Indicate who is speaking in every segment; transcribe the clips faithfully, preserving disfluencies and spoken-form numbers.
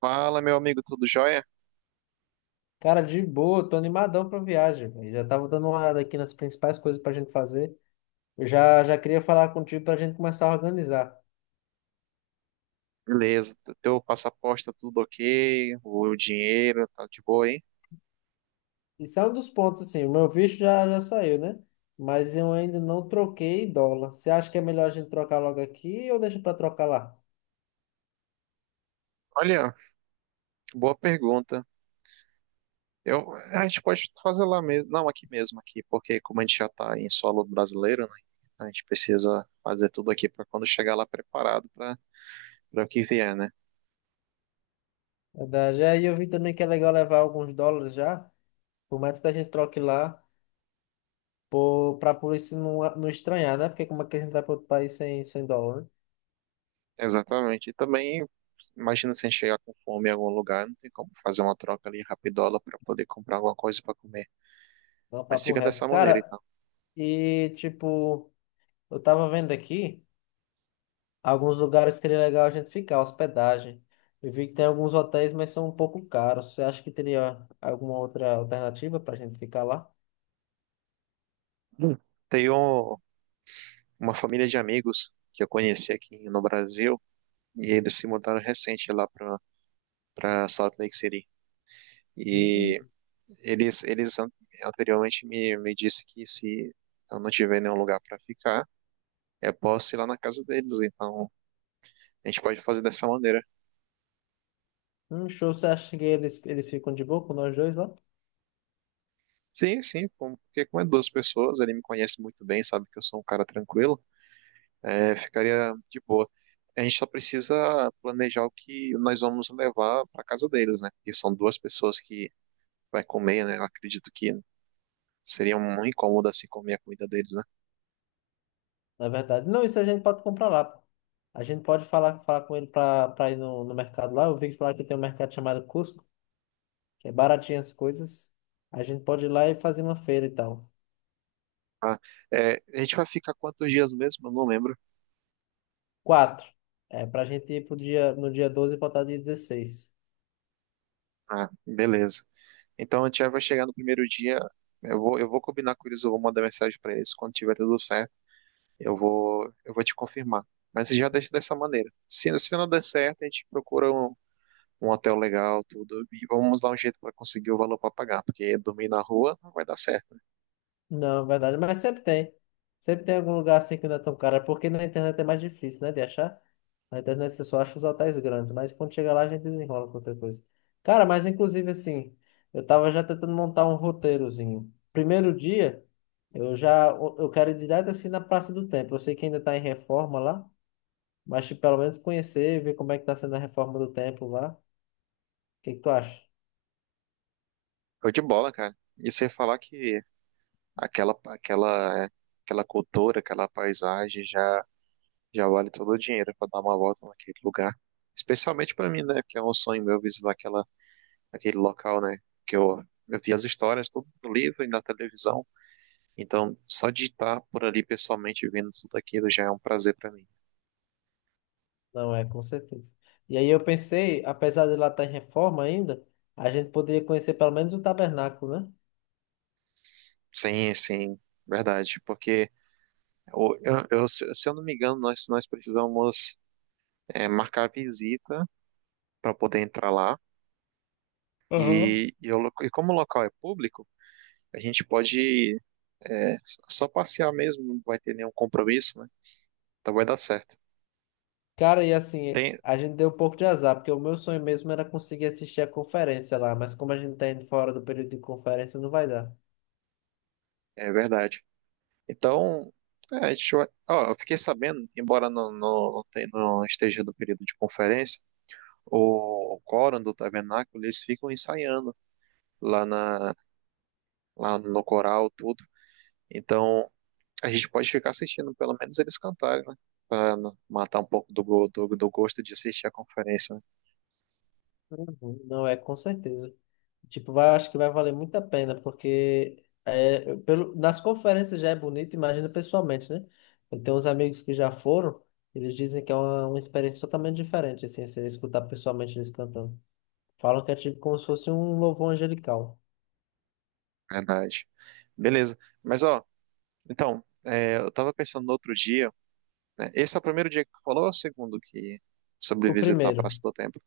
Speaker 1: Fala, meu amigo, tudo jóia?
Speaker 2: Cara, de boa, tô animadão pra viagem, velho. Já tava dando uma olhada aqui nas principais coisas pra gente fazer. Eu já, já queria falar contigo pra gente começar a organizar.
Speaker 1: Beleza, t- teu passaporte tá tudo ok, o dinheiro tá de boa, hein?
Speaker 2: Isso é um dos pontos, assim, o meu visto já, já saiu, né? Mas eu ainda não troquei dólar. Você acha que é melhor a gente trocar logo aqui ou deixa pra trocar lá?
Speaker 1: Olha, boa pergunta. Eu, a gente pode fazer lá mesmo, não, aqui mesmo, aqui, porque como a gente já tá em solo brasileiro, né? A gente precisa fazer tudo aqui para quando chegar lá preparado para para o que vier, né?
Speaker 2: É verdade. Aí eu vi também que é legal levar alguns dólares já, por mais que a gente troque lá, ou pra polícia não, não estranhar, né? Porque como é que a gente vai pra outro país sem, sem dólar, né?
Speaker 1: Exatamente. E também, imagina se a gente chegar com fome em algum lugar, não tem como fazer uma troca ali rapidola para poder comprar alguma coisa para comer.
Speaker 2: Não,
Speaker 1: Mas
Speaker 2: papo
Speaker 1: fica
Speaker 2: reto.
Speaker 1: dessa maneira,
Speaker 2: Cara,
Speaker 1: então.
Speaker 2: e tipo, eu tava vendo aqui. Alguns lugares que seria legal a gente ficar, hospedagem. Eu vi que tem alguns hotéis, mas são um pouco caros. Você acha que teria alguma outra alternativa para a gente ficar lá?
Speaker 1: Hum. Tem um, uma família de amigos que eu conheci aqui no Brasil e eles se mudaram recente lá para para Salt Lake City.
Speaker 2: Hum,
Speaker 1: E eles eles an- anteriormente me me disse que se eu não tiver nenhum lugar para ficar, eu posso ir lá na casa deles. Então, a gente pode fazer dessa maneira.
Speaker 2: hum, show. Você acha que eles, eles ficam de boa com nós dois lá?
Speaker 1: Sim, sim, com- porque como é duas pessoas, ele me conhece muito bem, sabe que eu sou um cara tranquilo, é, ficaria de boa. A gente só precisa planejar o que nós vamos levar para casa deles, né? Porque são duas pessoas que vai comer, né? Eu acredito que seria um incômodo assim comer a comida deles, né?
Speaker 2: Na verdade, não, isso a gente pode comprar lá, pô. A gente pode falar, falar com ele para para ir no, no mercado lá. Eu vi falar que tem um mercado chamado Cusco, que é baratinho as coisas. A gente pode ir lá e fazer uma feira e tal.
Speaker 1: Ah, é, a gente vai ficar quantos dias mesmo? Eu não lembro.
Speaker 2: Quatro. É, para a gente ir pro dia, no dia doze e voltar dia dezesseis.
Speaker 1: Ah, beleza. Então a gente já vai chegar no primeiro dia. Eu vou, eu vou combinar com eles, eu vou mandar mensagem para eles quando tiver tudo certo. Eu vou, eu vou te confirmar. Mas já deixa dessa maneira. Se, se não der certo, a gente procura um, um hotel legal, tudo, e vamos dar um jeito para conseguir o valor para pagar, porque dormir na rua não vai dar certo.
Speaker 2: Não, verdade, mas sempre tem. Sempre tem algum lugar assim que não é tão caro, é porque na internet é mais difícil, né, de achar. Na internet você só acha os hotéis grandes, mas quando chega lá a gente desenrola qualquer coisa. Cara, mas inclusive assim, eu tava já tentando montar um roteirozinho. Primeiro dia, eu já eu quero ir direto assim na Praça do Templo. Eu sei que ainda tá em reforma lá, mas tipo, pelo menos conhecer, ver como é que tá sendo a reforma do templo lá. O que que tu acha?
Speaker 1: Foi de bola, cara. E você falar que Aquela, aquela, aquela cultura, aquela paisagem já, já vale todo o dinheiro para dar uma volta naquele lugar. Especialmente para mim, né? Que é um sonho meu visitar aquela, aquele local, né? Que eu, eu vi as histórias tudo no livro e na televisão. Então, só de estar por ali pessoalmente vendo tudo aquilo já é um prazer para mim.
Speaker 2: Não é, com certeza. E aí eu pensei, apesar de lá estar em reforma ainda, a gente poderia conhecer pelo menos o tabernáculo, né?
Speaker 1: Sim, sim, verdade. Porque eu, eu- eu- se se eu não me engano, nós, nós precisamos é, marcar visita para poder entrar lá.
Speaker 2: Aham.
Speaker 1: E, e, o lo- e como o local é público, a gente pode, é, só passear mesmo, não vai ter nenhum compromisso, né? Então vai dar certo.
Speaker 2: Cara, e assim,
Speaker 1: Tem,
Speaker 2: a gente deu um pouco de azar, porque o meu sonho mesmo era conseguir assistir a conferência lá, mas como a gente tá indo fora do período de conferência, não vai dar.
Speaker 1: é verdade. Então, é, a gente vai. Ó, eu fiquei sabendo, embora não, não, não tenha- não esteja no período de conferência, o quórum do tabernáculo, eles ficam ensaiando lá, na, lá no coral, tudo. Então, a gente pode ficar assistindo, pelo menos eles cantarem, né? Para matar um pouco do, go- do, do gosto de assistir a conferência, né?
Speaker 2: Uhum. Não, é com certeza. Tipo, vai, acho que vai valer muito a pena, porque é, eu- pelo, nas conferências já é bonito, imagina pessoalmente, né? Eu tenho uns amigos que já foram, eles dizem que é uma, uma experiência totalmente diferente, assim, você escutar pessoalmente eles cantando. Falam que é tipo como se fosse um louvor angelical.
Speaker 1: Verdade. Beleza. Mas, ó. Então, é, eu estava pensando no outro dia, né? Esse é o primeiro dia que tu falou ou é o segundo que sobre
Speaker 2: O
Speaker 1: visitar a
Speaker 2: primeiro,
Speaker 1: Praça do Templo,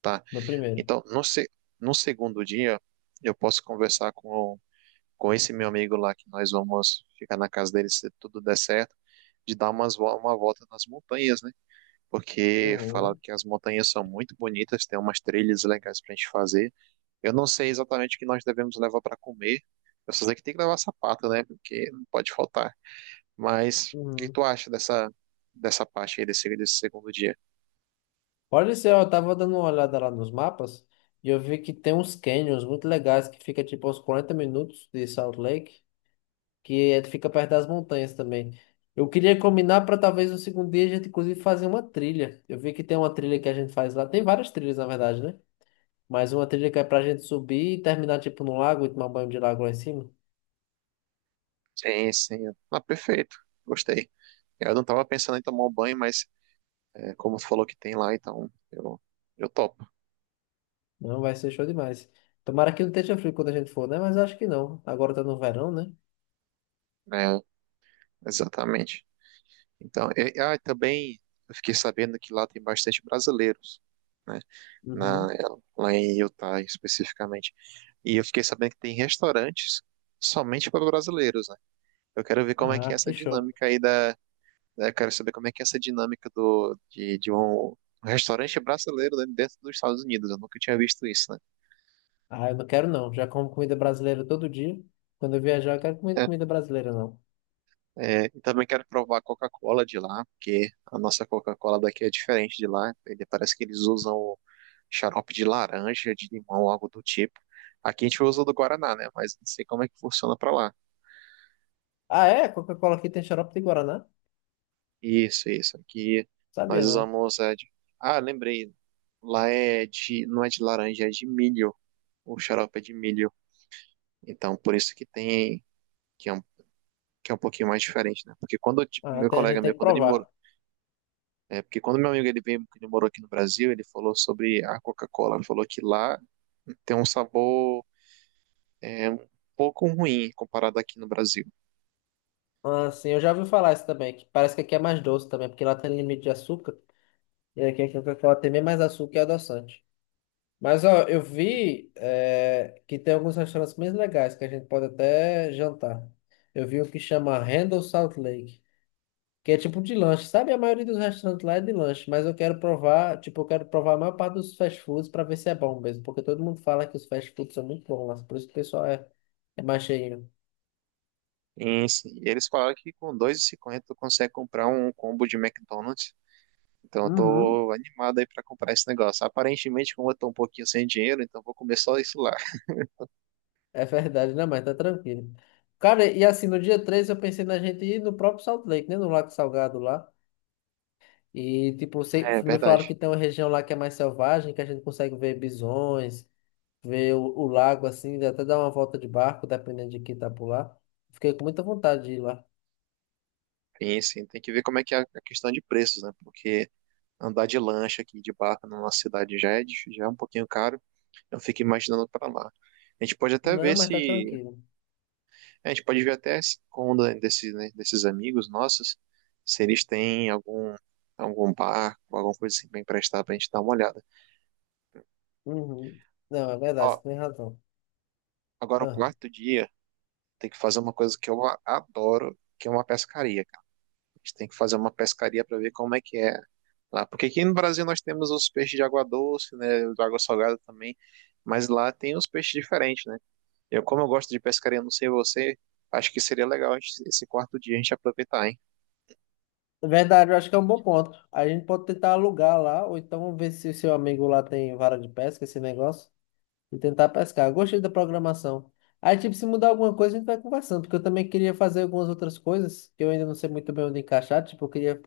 Speaker 1: tá?
Speaker 2: no primeiro.
Speaker 1: Então, no, se, no segundo dia, eu posso conversar com, com esse meu amigo lá, que nós vamos ficar na casa dele se tudo der certo, de dar umas, vo- uma volta nas montanhas, né? Porque falaram
Speaker 2: Uhum,
Speaker 1: que as montanhas são muito bonitas, tem umas trilhas legais pra gente fazer. Eu não sei exatamente o que nós devemos levar para comer, eu só sei que tem que levar sapato, né? Porque não pode faltar. Mas o que
Speaker 2: uhum.
Speaker 1: tu acha dessa, dessa parte aí desse, desse segundo dia?
Speaker 2: Olha só, eu tava dando uma olhada lá nos mapas e eu vi que tem uns canyons muito legais que fica tipo aos quarenta minutos de Salt Lake. que é- fica perto das montanhas também. Eu queria combinar para talvez no segundo dia a gente inclusive fazer uma trilha. Eu vi que tem uma trilha que a gente faz lá, tem várias trilhas na verdade, né? Mas uma trilha que é pra gente subir e terminar tipo no lago e tomar banho de lago lá em cima.
Speaker 1: Sim, sim. Ah, perfeito. Gostei. Eu não tava pensando em tomar um banho, mas é, como tu falou que tem lá, então eu, eu topo.
Speaker 2: Não, vai ser show demais. Tomara que não esteja frio quando a gente for, né? Mas acho que não. Agora tá no verão, né?
Speaker 1: Né? Exatamente. Então, e, ah, e ah, também eu fiquei sabendo que lá tem bastante brasileiros, né? Na,
Speaker 2: Uhum.
Speaker 1: lá em Utah especificamente. E eu fiquei sabendo que tem restaurantes somente para brasileiros, né? Eu quero ver como é que é
Speaker 2: Ah,
Speaker 1: essa
Speaker 2: que show.
Speaker 1: dinâmica aí da, né? Quero saber como é que é essa dinâmica do, de, de um restaurante brasileiro, né, dentro dos Estados Unidos. Eu nunca tinha visto isso, né?
Speaker 2: Ah, eu não quero não. Já como comida brasileira todo dia. Quando eu viajar, eu quero comer
Speaker 1: É,
Speaker 2: comida brasileira, não.
Speaker 1: é, e também quero provar a Coca-Cola de lá, porque a nossa Coca-Cola daqui é diferente de lá. Ele, parece que eles usam xarope de laranja, de limão, algo do tipo. Aqui a gente usa do Guaraná, né? Mas não sei como é que funciona para lá.
Speaker 2: Ah, é? Coca-Cola aqui tem xarope de Guaraná?
Speaker 1: Isso, isso. Aqui nós
Speaker 2: Sabia não.
Speaker 1: usamos é de... Ah, lembrei. Lá é de... não é de laranja, é de milho. O xarope é de milho. Então, por isso que tem que é um, que é um pouquinho mais diferente, né? Porque quando eu ti-
Speaker 2: Ah,
Speaker 1: meu
Speaker 2: tem- a
Speaker 1: colega
Speaker 2: gente tem
Speaker 1: meu,
Speaker 2: que
Speaker 1: quando ele morou,
Speaker 2: provar.
Speaker 1: é, porque quando meu amigo ele veio, que ele morou aqui no Brasil, ele falou sobre a Coca-Cola, ele falou que lá tem um sabor é, um pouco ruim comparado aqui no Brasil.
Speaker 2: Ah, sim, eu já ouvi falar isso também, que parece que aqui é mais doce também, porque lá tem limite de açúcar, e aqui, aqui, aqui ela tem bem mais açúcar e adoçante. Mas, ó, eu vi eh, que tem alguns restaurantes bem legais, que a gente pode até jantar. Eu vi um que chama Randall Salt Lake, que é tipo de lanche, sabe? A maioria dos restaurantes lá é de lanche, mas eu quero provar, tipo, eu quero provar a maior parte dos fast foods para ver se é bom mesmo, porque todo mundo fala que os fast foods são muito bons lá, por isso que o pessoal é, é mais cheinho.
Speaker 1: Sim, sim. E eles falaram que com dois e cinquenta tu consegue comprar um combo de McDonald's. Então eu
Speaker 2: Uhum.
Speaker 1: tô animado aí pra comprar esse negócio. Aparentemente, como eu tô um pouquinho sem dinheiro, então eu vou comer só isso lá.
Speaker 2: É verdade, não, mas tá tranquilo. Cara, e assim, no dia três eu pensei na gente ir no próprio Salt Lake, né? No Lago Salgado lá. E, tipo, sei-
Speaker 1: É
Speaker 2: me falaram que
Speaker 1: verdade.
Speaker 2: tem uma região lá que é mais selvagem, que a gente consegue ver bisões, ver o, o lago, assim, até dar uma volta de barco, dependendo de quem tá por lá. Fiquei com muita vontade de ir lá.
Speaker 1: Sim, sim. Tem que ver como é que é a questão de preços, né? Porque andar de lancha aqui de barco na nossa cidade já é, dif- já é um pouquinho caro. Eu fico imaginando pra lá. A gente pode até
Speaker 2: Não,
Speaker 1: ver
Speaker 2: mas
Speaker 1: se
Speaker 2: tá tranquilo.
Speaker 1: É, a gente pode ver até se com um da- desse, né, desses amigos nossos, se eles têm algum, algum barco, alguma coisa assim pra emprestar pra gente dar uma olhada.
Speaker 2: Uhum. Não, é verdade, você
Speaker 1: Ó,
Speaker 2: tem razão.
Speaker 1: agora o
Speaker 2: Ah.
Speaker 1: quarto dia tem que fazer uma coisa que eu a- adoro, que é uma pescaria, cara. A gente tem que fazer uma pescaria para ver como é que é lá. Porque aqui no Brasil nós temos os peixes de água doce, né, de água salgada também, mas lá tem os peixes diferentes, né? Eu, como eu gosto de pescaria, não sei você, acho que seria legal a gente- esse quarto dia a gente aproveitar, hein?
Speaker 2: É verdade, eu acho que é um bom ponto. A gente pode tentar alugar lá, ou então ver se o seu amigo lá tem vara de pesca, esse negócio. E tentar pescar. Gostei da programação. Aí, tipo, se mudar alguma coisa, a gente vai conversando, porque eu também queria fazer algumas outras coisas, que eu ainda não sei muito bem onde encaixar. Tipo, eu queria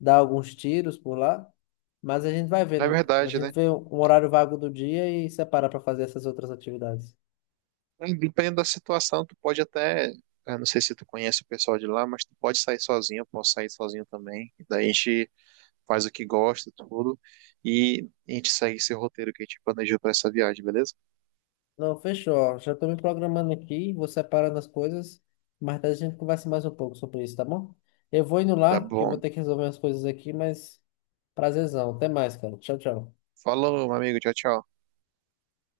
Speaker 2: dar alguns tiros por lá, mas a gente vai
Speaker 1: Na
Speaker 2: vendo. A
Speaker 1: verdade,
Speaker 2: gente
Speaker 1: né?
Speaker 2: vê um horário vago do dia e separa para fazer essas outras atividades.
Speaker 1: É, dependendo da situação, tu pode até. Eu não sei se tu conhece o pessoal de lá, mas tu pode sair sozinho, eu posso sair sozinho também. E daí a gente faz o que gosta, tudo. E a gente segue esse roteiro que a gente planejou pra essa viagem, beleza?
Speaker 2: Não, fechou, ó. Já tô me programando aqui, vou separando as coisas, mas daí a gente conversa mais um pouco sobre isso, tá bom? Eu vou indo
Speaker 1: Tá
Speaker 2: lá, que eu vou
Speaker 1: bom.
Speaker 2: ter que resolver as coisas aqui, mas prazerzão. Até mais, cara. Tchau, tchau.
Speaker 1: Falou, meu amigo. Tchau, tchau.